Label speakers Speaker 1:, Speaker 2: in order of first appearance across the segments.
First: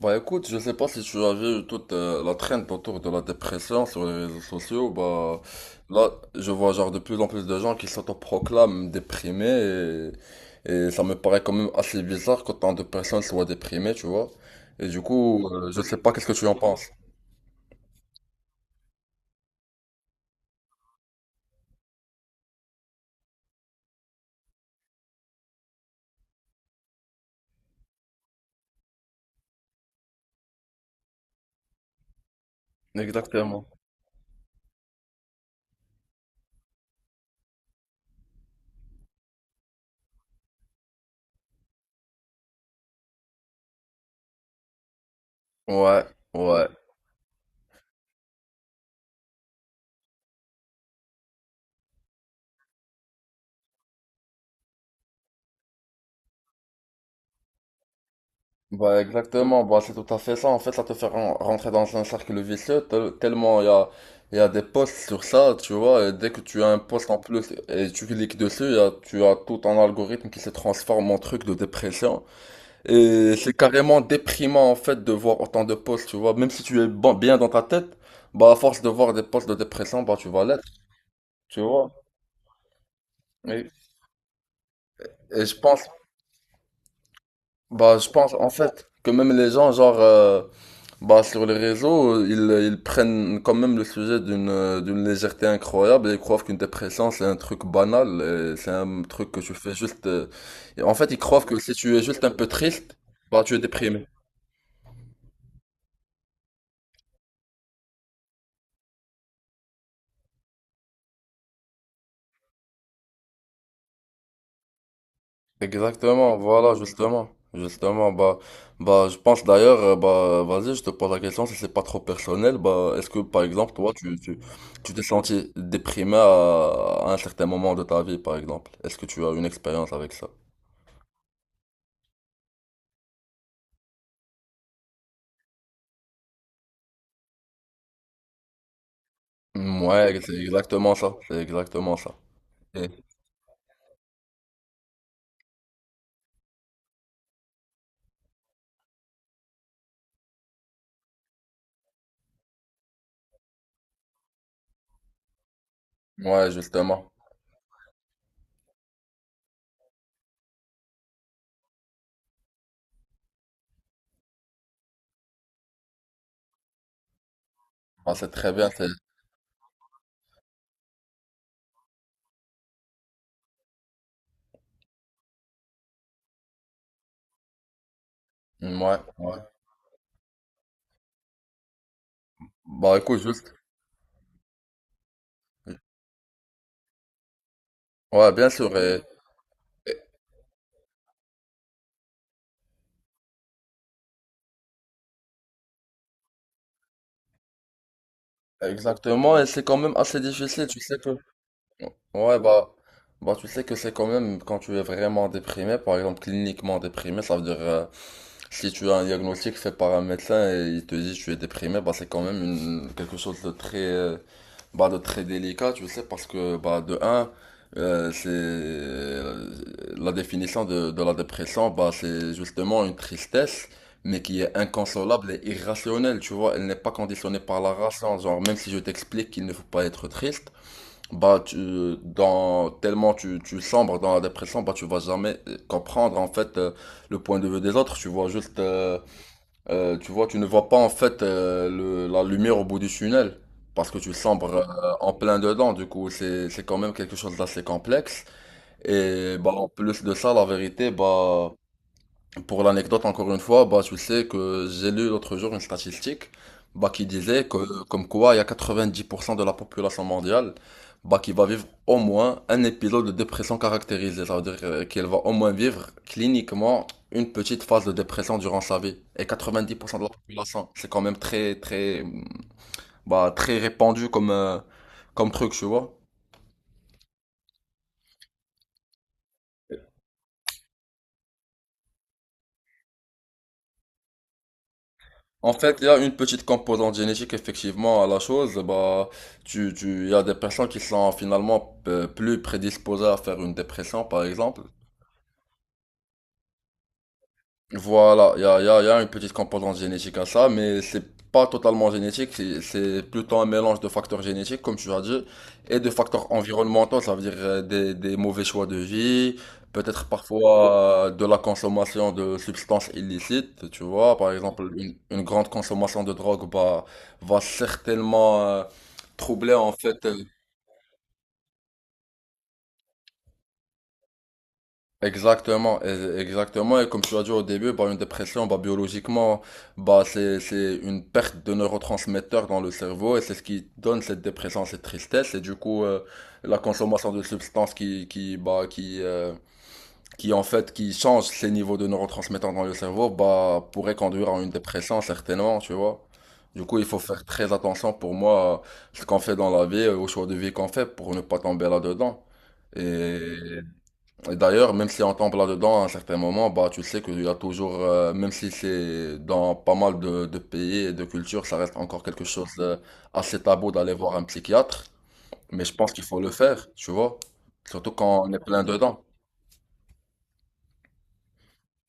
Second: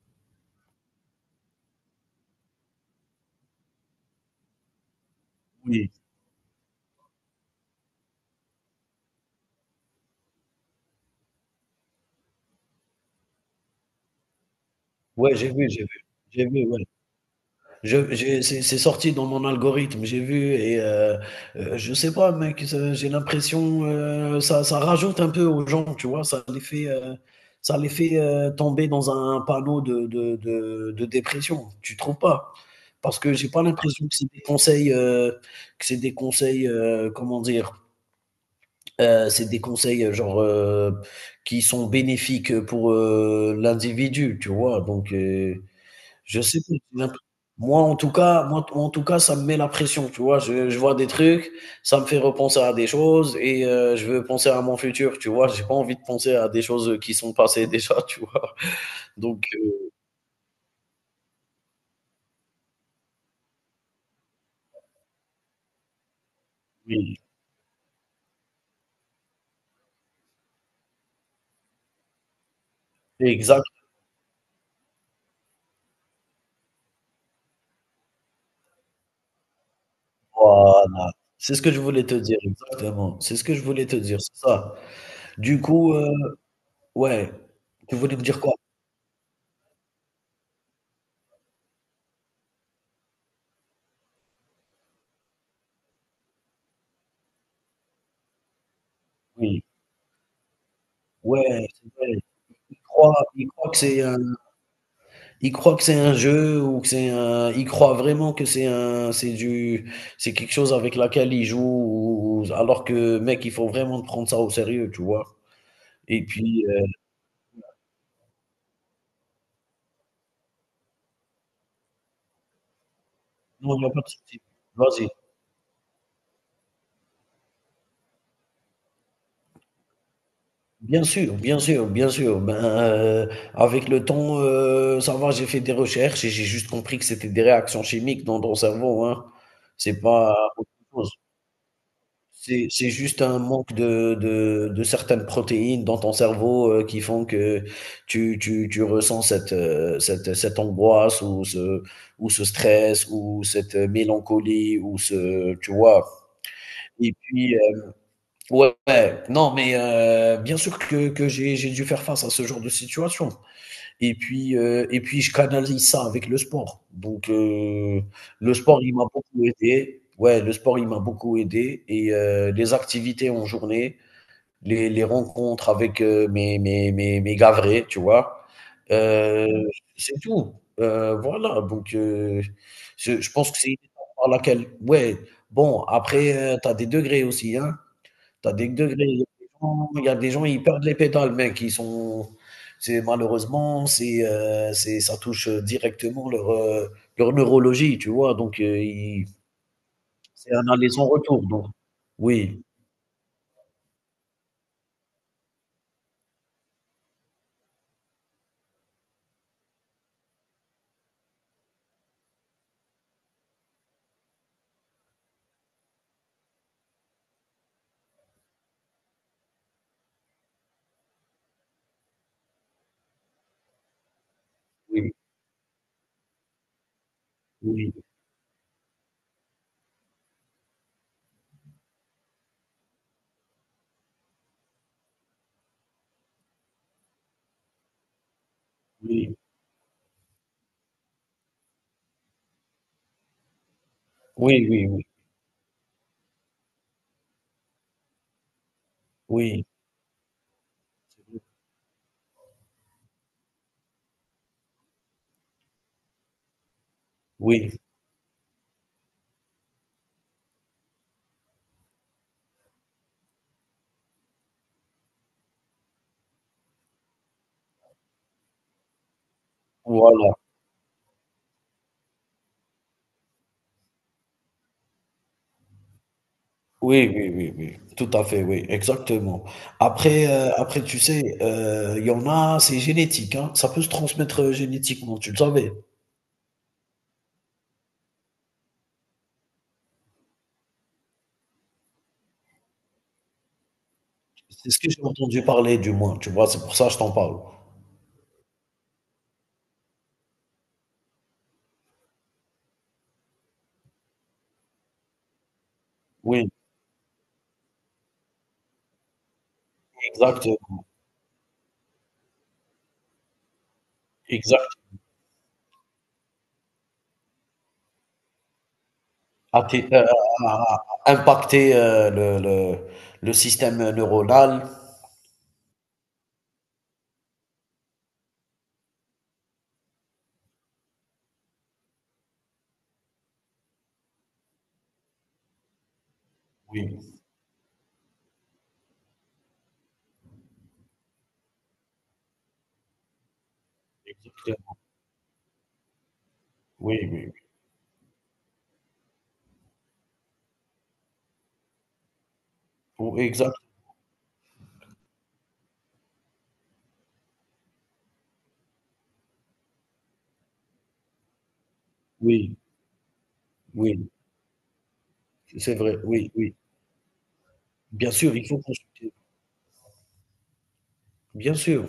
Speaker 1: Bah écoute, je sais pas si tu as vu toute la traîne autour de la dépression sur les réseaux sociaux, bah
Speaker 2: Oui.
Speaker 1: là je vois genre de plus en plus de gens qui s'autoproclament déprimés et ça me paraît quand même assez bizarre qu'autant de personnes soient déprimées, tu vois. Et du
Speaker 2: Ouais,
Speaker 1: coup,
Speaker 2: j'ai vu,
Speaker 1: je
Speaker 2: j'ai
Speaker 1: sais
Speaker 2: vu.
Speaker 1: pas qu'est-ce que tu
Speaker 2: J'ai
Speaker 1: en
Speaker 2: vu, ouais.
Speaker 1: penses.
Speaker 2: Je j'ai c'est sorti dans mon algorithme, j'ai vu et je sais pas mec, ça j'ai l'impression, ça rajoute un peu aux gens, tu vois? Ça les fait, tomber dans un panneau de dépression, tu trouves pas? Parce que j'ai pas
Speaker 1: Exactement.
Speaker 2: l'impression que c'est des conseils, que c'est des conseils, comment dire? C'est des conseils, genre, qui sont bénéfiques, pour, l'individu, tu vois? Donc
Speaker 1: Ouais,
Speaker 2: je sais pas,
Speaker 1: ouais.
Speaker 2: moi en tout cas, ça me met la pression, tu vois? Je vois des trucs, ça me fait repenser à des choses et je veux penser à mon futur, tu vois? J'ai pas envie de penser à des choses qui sont passées déjà, tu vois?
Speaker 1: Bah
Speaker 2: Donc
Speaker 1: exactement, bah c'est tout à fait ça. En fait, ça te fait rentrer dans un cercle vicieux tellement il y a- des posts sur ça, tu vois. Et dès que tu as un post en
Speaker 2: oui,
Speaker 1: plus et tu cliques dessus, tu as tout un algorithme qui se transforme en truc de dépression. Et c'est
Speaker 2: exact,
Speaker 1: carrément déprimant en fait de voir autant de posts, tu vois. Même si tu es bien dans ta tête, bah à force de voir des posts de dépression, bah tu vas l'être,
Speaker 2: voilà. C'est
Speaker 1: tu
Speaker 2: ce que je
Speaker 1: vois.
Speaker 2: voulais te dire, exactement. C'est ce que je
Speaker 1: Et,
Speaker 2: voulais te dire, c'est ça.
Speaker 1: et je
Speaker 2: Du
Speaker 1: pense,
Speaker 2: coup, ouais, tu
Speaker 1: bah je
Speaker 2: voulais me
Speaker 1: pense
Speaker 2: dire
Speaker 1: en
Speaker 2: quoi?
Speaker 1: fait que même les gens genre. Bah, sur les réseaux, ils prennent quand même le sujet d'une d'une légèreté incroyable et ils croient qu'une dépression c'est un truc banal, et c'est un truc que tu
Speaker 2: Oui,
Speaker 1: fais juste. Et en fait, ils croient que
Speaker 2: ouais,
Speaker 1: si tu
Speaker 2: c'est
Speaker 1: es
Speaker 2: vrai.
Speaker 1: juste un peu
Speaker 2: Ils
Speaker 1: triste,
Speaker 2: croient
Speaker 1: bah
Speaker 2: ils
Speaker 1: tu es
Speaker 2: croient que
Speaker 1: déprimé.
Speaker 2: c'est un. Ils croient que c'est un jeu ou que c'est un. Ils croient vraiment que c'est un, c'est du, c'est quelque chose avec laquelle ils jouent, alors que mec, il faut vraiment prendre ça au sérieux, tu vois? Et
Speaker 1: Exactement,
Speaker 2: puis,
Speaker 1: voilà, justement, justement. Bah, je pense d'ailleurs, bah, vas-y, je te pose la question si c'est pas trop personnel. Bah, est-ce que par exemple,
Speaker 2: non, il y a
Speaker 1: toi,
Speaker 2: pas de
Speaker 1: tu tu
Speaker 2: souci.
Speaker 1: tu t'es
Speaker 2: Vas-y.
Speaker 1: senti déprimé à un certain moment de ta vie, par exemple? Est-ce que tu as une expérience avec ça?
Speaker 2: Bien sûr, bien sûr, bien sûr. Ben, heu, avec le temps, ça va, j'ai fait des recherches et j'ai juste compris que c'était des réactions chimiques dans ton cerveau, hein.
Speaker 1: Mm,
Speaker 2: C'est
Speaker 1: ouais, c'est
Speaker 2: pas autre
Speaker 1: exactement
Speaker 2: chose.
Speaker 1: ça. C'est exactement ça.
Speaker 2: C'est
Speaker 1: Et-
Speaker 2: c'est juste un manque de certaines protéines dans ton cerveau, qui font que tu ressens cette, cette angoisse ou ce stress ou cette mélancolie ou ce tu vois?
Speaker 1: ouais, justement.
Speaker 2: Et puis, ouais, ouais, non mais, bien sûr que j'ai dû faire face à ce genre de situation. Et puis, et puis je canalise ça avec le sport. Donc
Speaker 1: Ah, c'est très
Speaker 2: le
Speaker 1: bien.
Speaker 2: sport,
Speaker 1: C'est.
Speaker 2: il m'a beaucoup aidé. Ouais, le sport, il m'a beaucoup aidé et les activités en journée, les rencontres avec, mes gars vrais, tu vois?
Speaker 1: Mm, ouais, ouais.
Speaker 2: Heu, c'est tout. Voilà, donc
Speaker 1: Bah écoute,
Speaker 2: je pense
Speaker 1: juste.
Speaker 2: que c'est une étape par laquelle ouais, bon après, tu as des degrés aussi, hein?
Speaker 1: Ouais, bien
Speaker 2: T'as des
Speaker 1: sûr.
Speaker 2: degrés. Il
Speaker 1: Et-
Speaker 2: y a des gens, il y a des gens, ils perdent les pédales, mec. Ils sont, c'est malheureusement, c'est, ça touche directement leur, leur neurologie, tu vois? Donc, ils
Speaker 1: Exactement. Et c'est quand même assez
Speaker 2: c'est
Speaker 1: difficile.
Speaker 2: un
Speaker 1: Tu
Speaker 2: aller
Speaker 1: sais
Speaker 2: sans
Speaker 1: que.
Speaker 2: retour, donc
Speaker 1: Ouais,
Speaker 2: oui,
Speaker 1: bah, tu sais que c'est quand même quand tu es vraiment déprimé, par exemple cliniquement déprimé, ça veut dire si tu as un diagnostic fait par un médecin et il te dit tu es déprimé, bah, c'est quand même une, quelque chose de très, bah, de très délicat, tu sais, parce que bah, de un, c'est la définition de la dépression, bah, c'est justement une tristesse, mais qui est
Speaker 2: oui,
Speaker 1: inconsolable et irrationnelle, tu vois, elle n'est pas conditionnée par la
Speaker 2: oui,
Speaker 1: raison, genre même si je t'explique qu'il ne faut pas être triste. Bah, tellement tu sombres dans la dépression, bah, tu vas jamais comprendre, en fait, le point de vue des autres. Tu vois juste,
Speaker 2: oui,
Speaker 1: tu vois, tu ne vois pas, en fait, la lumière au bout du tunnel. Parce que tu sombres
Speaker 2: oui, oui, oui,
Speaker 1: en plein dedans, du coup, c'est quand même quelque chose d'assez complexe. Et, bah,
Speaker 2: oui,
Speaker 1: en plus de ça, la vérité, bah, pour l'anecdote, encore une fois, bah, tu sais que j'ai lu l'autre jour une statistique bah, qui disait
Speaker 2: oui,
Speaker 1: que comme quoi il y a 90% de la population mondiale bah, qui va vivre au moins un épisode de dépression caractérisée. Ça veut dire qu'elle va au moins vivre cliniquement une petite phase de dépression durant sa vie. Et 90% de la
Speaker 2: voilà,
Speaker 1: population, c'est quand même très, très, bah, très répandu comme truc, tu vois.
Speaker 2: oui, oui, oui, oui, tout à fait, oui, exactement. Après, après, tu sais, il y en a, c'est génétique, hein. Ça peut se transmettre, génétiquement, tu le
Speaker 1: En
Speaker 2: savais?
Speaker 1: fait, il y a une petite composante génétique effectivement à la chose. Bah, il y a des personnes qui sont finalement plus prédisposées à faire une dépression, par exemple.
Speaker 2: C'est ce que j'ai entendu parler du moins, tu vois? C'est pour ça que je t'en parle.
Speaker 1: Voilà, il y a une petite composante génétique à ça, mais c'est pas totalement génétique, c'est plutôt un mélange de facteurs génétiques, comme tu as dit, et de facteurs
Speaker 2: Oui,
Speaker 1: environnementaux, ça veut dire des mauvais choix de vie, peut-être
Speaker 2: exact,
Speaker 1: parfois de la consommation de substances illicites, tu vois, par exemple,
Speaker 2: exact.
Speaker 1: une grande consommation de drogue bah, va certainement troubler en
Speaker 2: Athé-
Speaker 1: fait.
Speaker 2: euh, à impacter, le le système neuronal.
Speaker 1: Exactement, exactement. Et comme tu as dit au début, bah, une dépression, bah, biologiquement, bah, c'est une perte de neurotransmetteurs dans le cerveau et c'est ce qui donne cette dépression, cette tristesse. Et du coup, la consommation
Speaker 2: Oui,
Speaker 1: de substances qui, bah, qui en fait, qui change ces niveaux de neurotransmetteurs dans le cerveau, bah, pourrait conduire à une
Speaker 2: exactement.
Speaker 1: dépression, certainement, tu vois. Du coup, il
Speaker 2: Oui,
Speaker 1: faut faire
Speaker 2: oui,
Speaker 1: très attention pour moi à ce qu'on fait dans la vie, au choix de vie qu'on fait pour ne pas tomber là-dedans. Et
Speaker 2: oui, exact.
Speaker 1: et d'ailleurs, même si on tombe là-dedans à un certain moment, bah, tu sais qu'il y a toujours, même si c'est dans pas mal de pays et de cultures, ça reste encore quelque chose
Speaker 2: Oui,
Speaker 1: d'assez tabou d'aller
Speaker 2: oui,
Speaker 1: voir un psychiatre. Mais je
Speaker 2: c'est
Speaker 1: pense
Speaker 2: vrai,
Speaker 1: qu'il faut le
Speaker 2: oui, oui.
Speaker 1: faire, tu vois. Surtout
Speaker 2: Bien
Speaker 1: quand on
Speaker 2: sûr,
Speaker 1: est
Speaker 2: il faut
Speaker 1: plein dedans.
Speaker 2: consulter. Bien sûr.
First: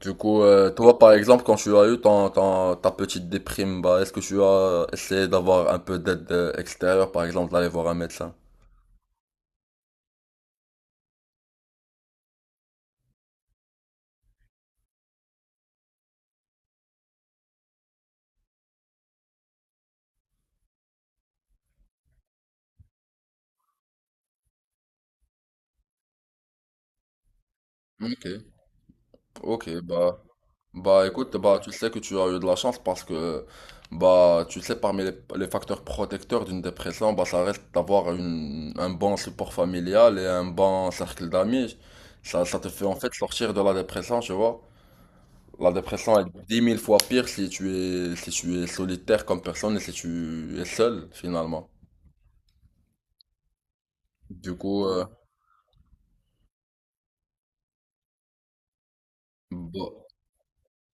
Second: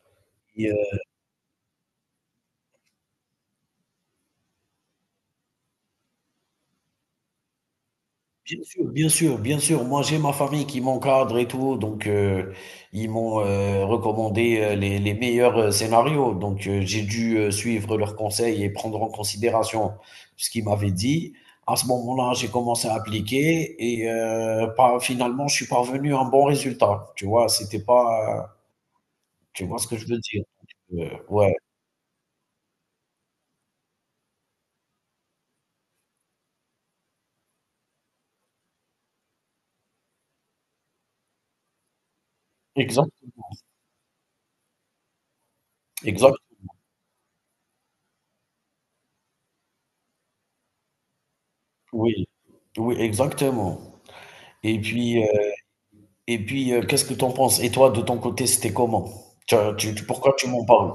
Speaker 1: Du coup, toi, par exemple, quand tu as eu ton, ta petite déprime, bah, est-ce que tu as essayé d'avoir un peu d'aide extérieure, par exemple, d'aller voir un médecin?
Speaker 2: Bien sûr, bien sûr, bien sûr. Moi, j'ai ma famille qui m'encadre et tout, donc ils m'ont recommandé les meilleurs scénarios. Donc, j'ai dû suivre leurs conseils et prendre en considération ce qu'ils m'avaient dit. À ce moment-là, j'ai commencé à appliquer et finalement, je suis parvenu à un bon résultat. Tu vois, c'était
Speaker 1: Ok,
Speaker 2: pas, tu
Speaker 1: ok,
Speaker 2: vois ce que je
Speaker 1: bah.
Speaker 2: veux dire.
Speaker 1: Bah
Speaker 2: Euh,
Speaker 1: écoute,
Speaker 2: ouais,
Speaker 1: bah tu sais que tu as eu de la chance parce que bah tu sais parmi les facteurs protecteurs d'une dépression, bah ça reste d'avoir un bon support familial et un bon cercle d'amis. Ça te fait en
Speaker 2: exact,
Speaker 1: fait sortir de la dépression, tu vois. La dépression est
Speaker 2: exact,
Speaker 1: 10 000 fois pire si tu es solitaire comme personne et si tu es seul finalement.
Speaker 2: oui, oui, exactement.
Speaker 1: Du
Speaker 2: Et
Speaker 1: coup,
Speaker 2: puis. euh, Et puis, qu'est-ce que tu en penses? Et toi, de ton côté, c'était comment? Tu as
Speaker 1: bah,
Speaker 2: tu tu pourquoi tu m'en parles?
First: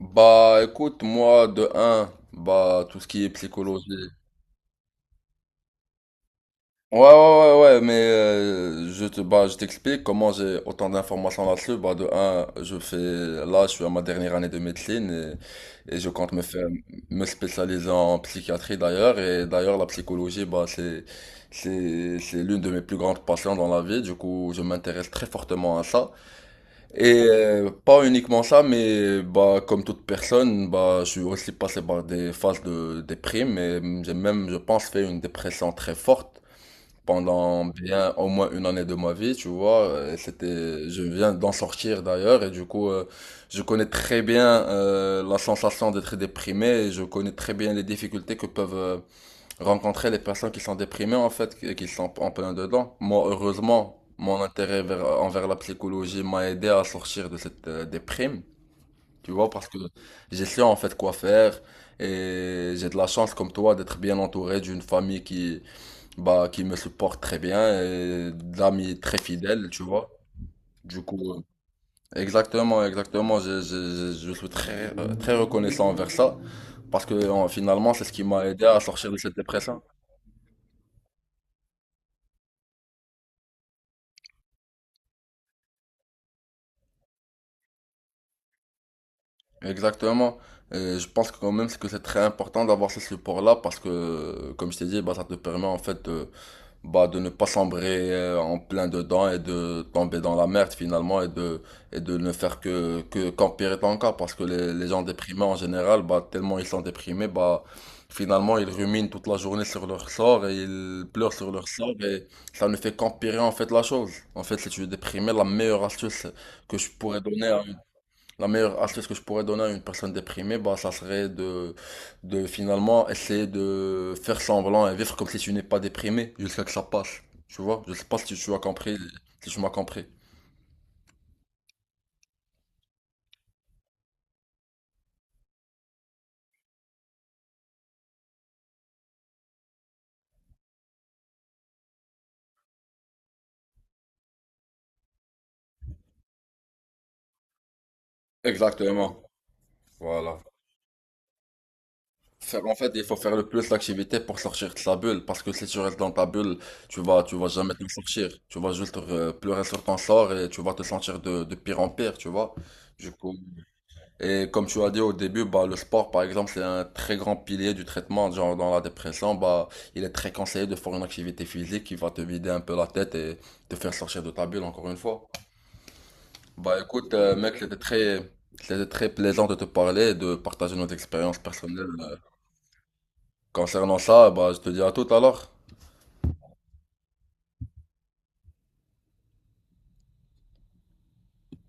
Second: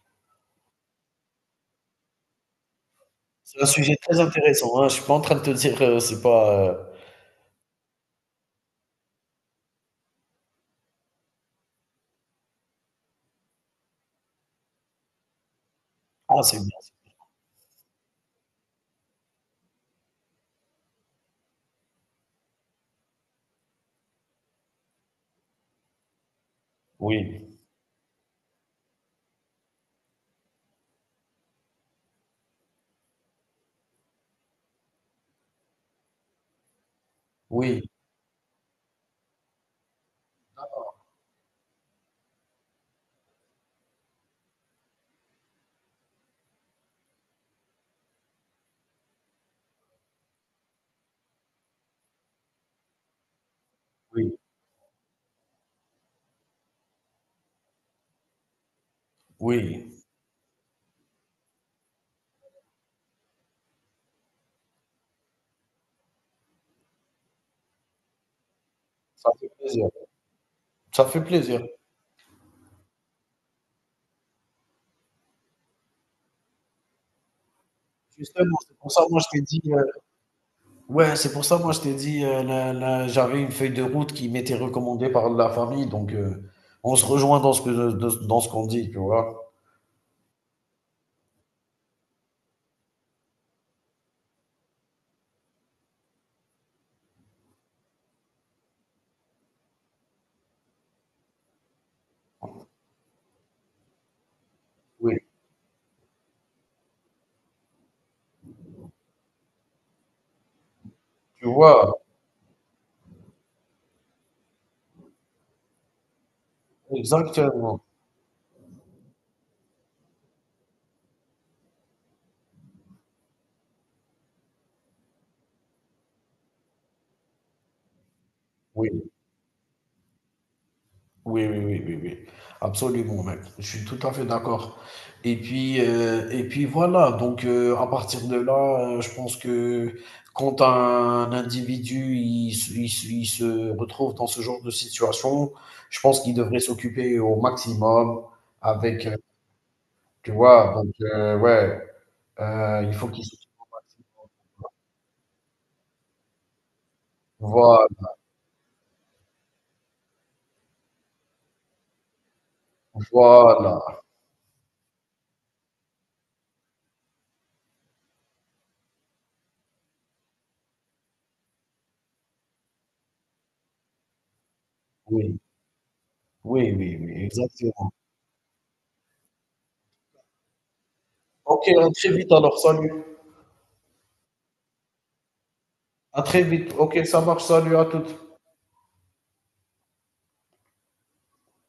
Speaker 1: bah, écoute, moi de un, bah tout ce qui est
Speaker 2: C'est un
Speaker 1: psychologie.
Speaker 2: sujet très intéressant, hein. Je suis pas en train de te dire, c'est pas,
Speaker 1: Ouais, ouais, ouais, ouais, mais bah, je t'explique comment j'ai autant d'informations là-dessus. Bah, de un, là, je suis à ma dernière année de médecine et je compte
Speaker 2: ah, c'est bien.
Speaker 1: me spécialiser en psychiatrie d'ailleurs. Et d'ailleurs, la psychologie, bah, c'est l'une de mes plus grandes passions dans la vie. Du coup, je m'intéresse très fortement à ça. Et
Speaker 2: Oui,
Speaker 1: pas uniquement ça, mais bah, comme toute personne, bah, je suis aussi passé par des phases de déprime et j'ai même, je pense, fait une dépression très forte pendant
Speaker 2: oui,
Speaker 1: bien au moins une année de ma vie, tu vois. Je viens d'en sortir d'ailleurs et du coup, je connais très bien la sensation d'être déprimé et je connais très bien les difficultés que peuvent rencontrer les personnes qui sont déprimées en fait, et qui sont en plein dedans. Moi, heureusement,
Speaker 2: oui,
Speaker 1: mon intérêt envers la psychologie m'a aidé à sortir de cette déprime, tu vois, parce que
Speaker 2: oui,
Speaker 1: j'ai su en fait quoi faire et j'ai de la chance comme toi d'être bien entouré d'une famille qui bah, qui me supporte très bien et d'amis très
Speaker 2: ça fait
Speaker 1: fidèles, tu
Speaker 2: plaisir,
Speaker 1: vois. Du
Speaker 2: ça fait
Speaker 1: coup,
Speaker 2: plaisir.
Speaker 1: exactement, exactement, je suis très, très reconnaissant envers ça parce que finalement, c'est ce qui m'a
Speaker 2: Justement,
Speaker 1: aidé
Speaker 2: c'est
Speaker 1: à
Speaker 2: pour ça,
Speaker 1: sortir de
Speaker 2: moi, je
Speaker 1: cette
Speaker 2: t'ai dit,
Speaker 1: dépression.
Speaker 2: ouais, c'est pour ça, moi, je t'ai dit, la j'avais une feuille de route qui m'était recommandée par la famille, donc on se rejoint dans ce que de dans ce qu'on dit, tu vois?
Speaker 1: Exactement. Et je pense quand même que c'est très important d'avoir ce support-là parce que, comme je t'ai dit, bah, ça te permet en fait de, bah, de ne pas sombrer en plein dedans et de tomber dans la merde finalement et de ne faire que, qu'empirer ton cas parce que les gens
Speaker 2: Oui,
Speaker 1: déprimés en général, bah, tellement ils sont déprimés, bah, finalement ils ruminent toute la journée sur leur sort et ils pleurent
Speaker 2: tu
Speaker 1: sur leur
Speaker 2: vois?
Speaker 1: sort et ça ne fait qu'empirer en fait la chose. En fait, si tu es déprimé, que je pourrais donner à
Speaker 2: Exactement,
Speaker 1: la meilleure astuce que je pourrais donner à une personne déprimée, bah, ça serait de, finalement essayer de faire semblant et vivre comme si tu n'es pas déprimé jusqu'à que ça passe. Tu vois? Je sais pas si tu as compris,
Speaker 2: oui.
Speaker 1: si tu m'as compris.
Speaker 2: Oui, oui, oui, oui, oui. Absolument, mec. Je suis tout à fait d'accord. Et puis voilà. Donc, à partir de là, je pense que quand un individu il se retrouve dans ce genre de situation, je pense qu'il devrait s'occuper au maximum avec,
Speaker 1: Exactement.
Speaker 2: tu
Speaker 1: Voilà.
Speaker 2: vois, donc, ouais,
Speaker 1: En fait,
Speaker 2: il
Speaker 1: il
Speaker 2: faut
Speaker 1: faut
Speaker 2: qu'il
Speaker 1: faire le
Speaker 2: s'occupe.
Speaker 1: plus d'activités pour sortir de sa bulle, parce que si tu restes dans ta bulle, tu vas jamais t'en
Speaker 2: Voilà,
Speaker 1: sortir. Tu vas juste pleurer sur ton sort et tu vas te sentir de pire en pire, tu vois. Du coup,
Speaker 2: voilà.
Speaker 1: et comme tu as dit au début, bah, le sport, par exemple, c'est un très grand pilier du traitement. Genre, dans la dépression, bah, il est très conseillé de faire une activité physique qui va te vider un peu la tête et te faire sortir de ta bulle, encore une fois.
Speaker 2: Oui, oui,
Speaker 1: Bah,
Speaker 2: oui,
Speaker 1: écoute,
Speaker 2: oui,
Speaker 1: mec, c'était
Speaker 2: exactement.
Speaker 1: très, c'était très plaisant de te parler et de partager nos expériences
Speaker 2: Ok,
Speaker 1: personnelles.
Speaker 2: à très vite alors, salut.
Speaker 1: Concernant ça, bah, je te dis à tout alors.
Speaker 2: À très vite. Ok, ça marche, salut à toutes.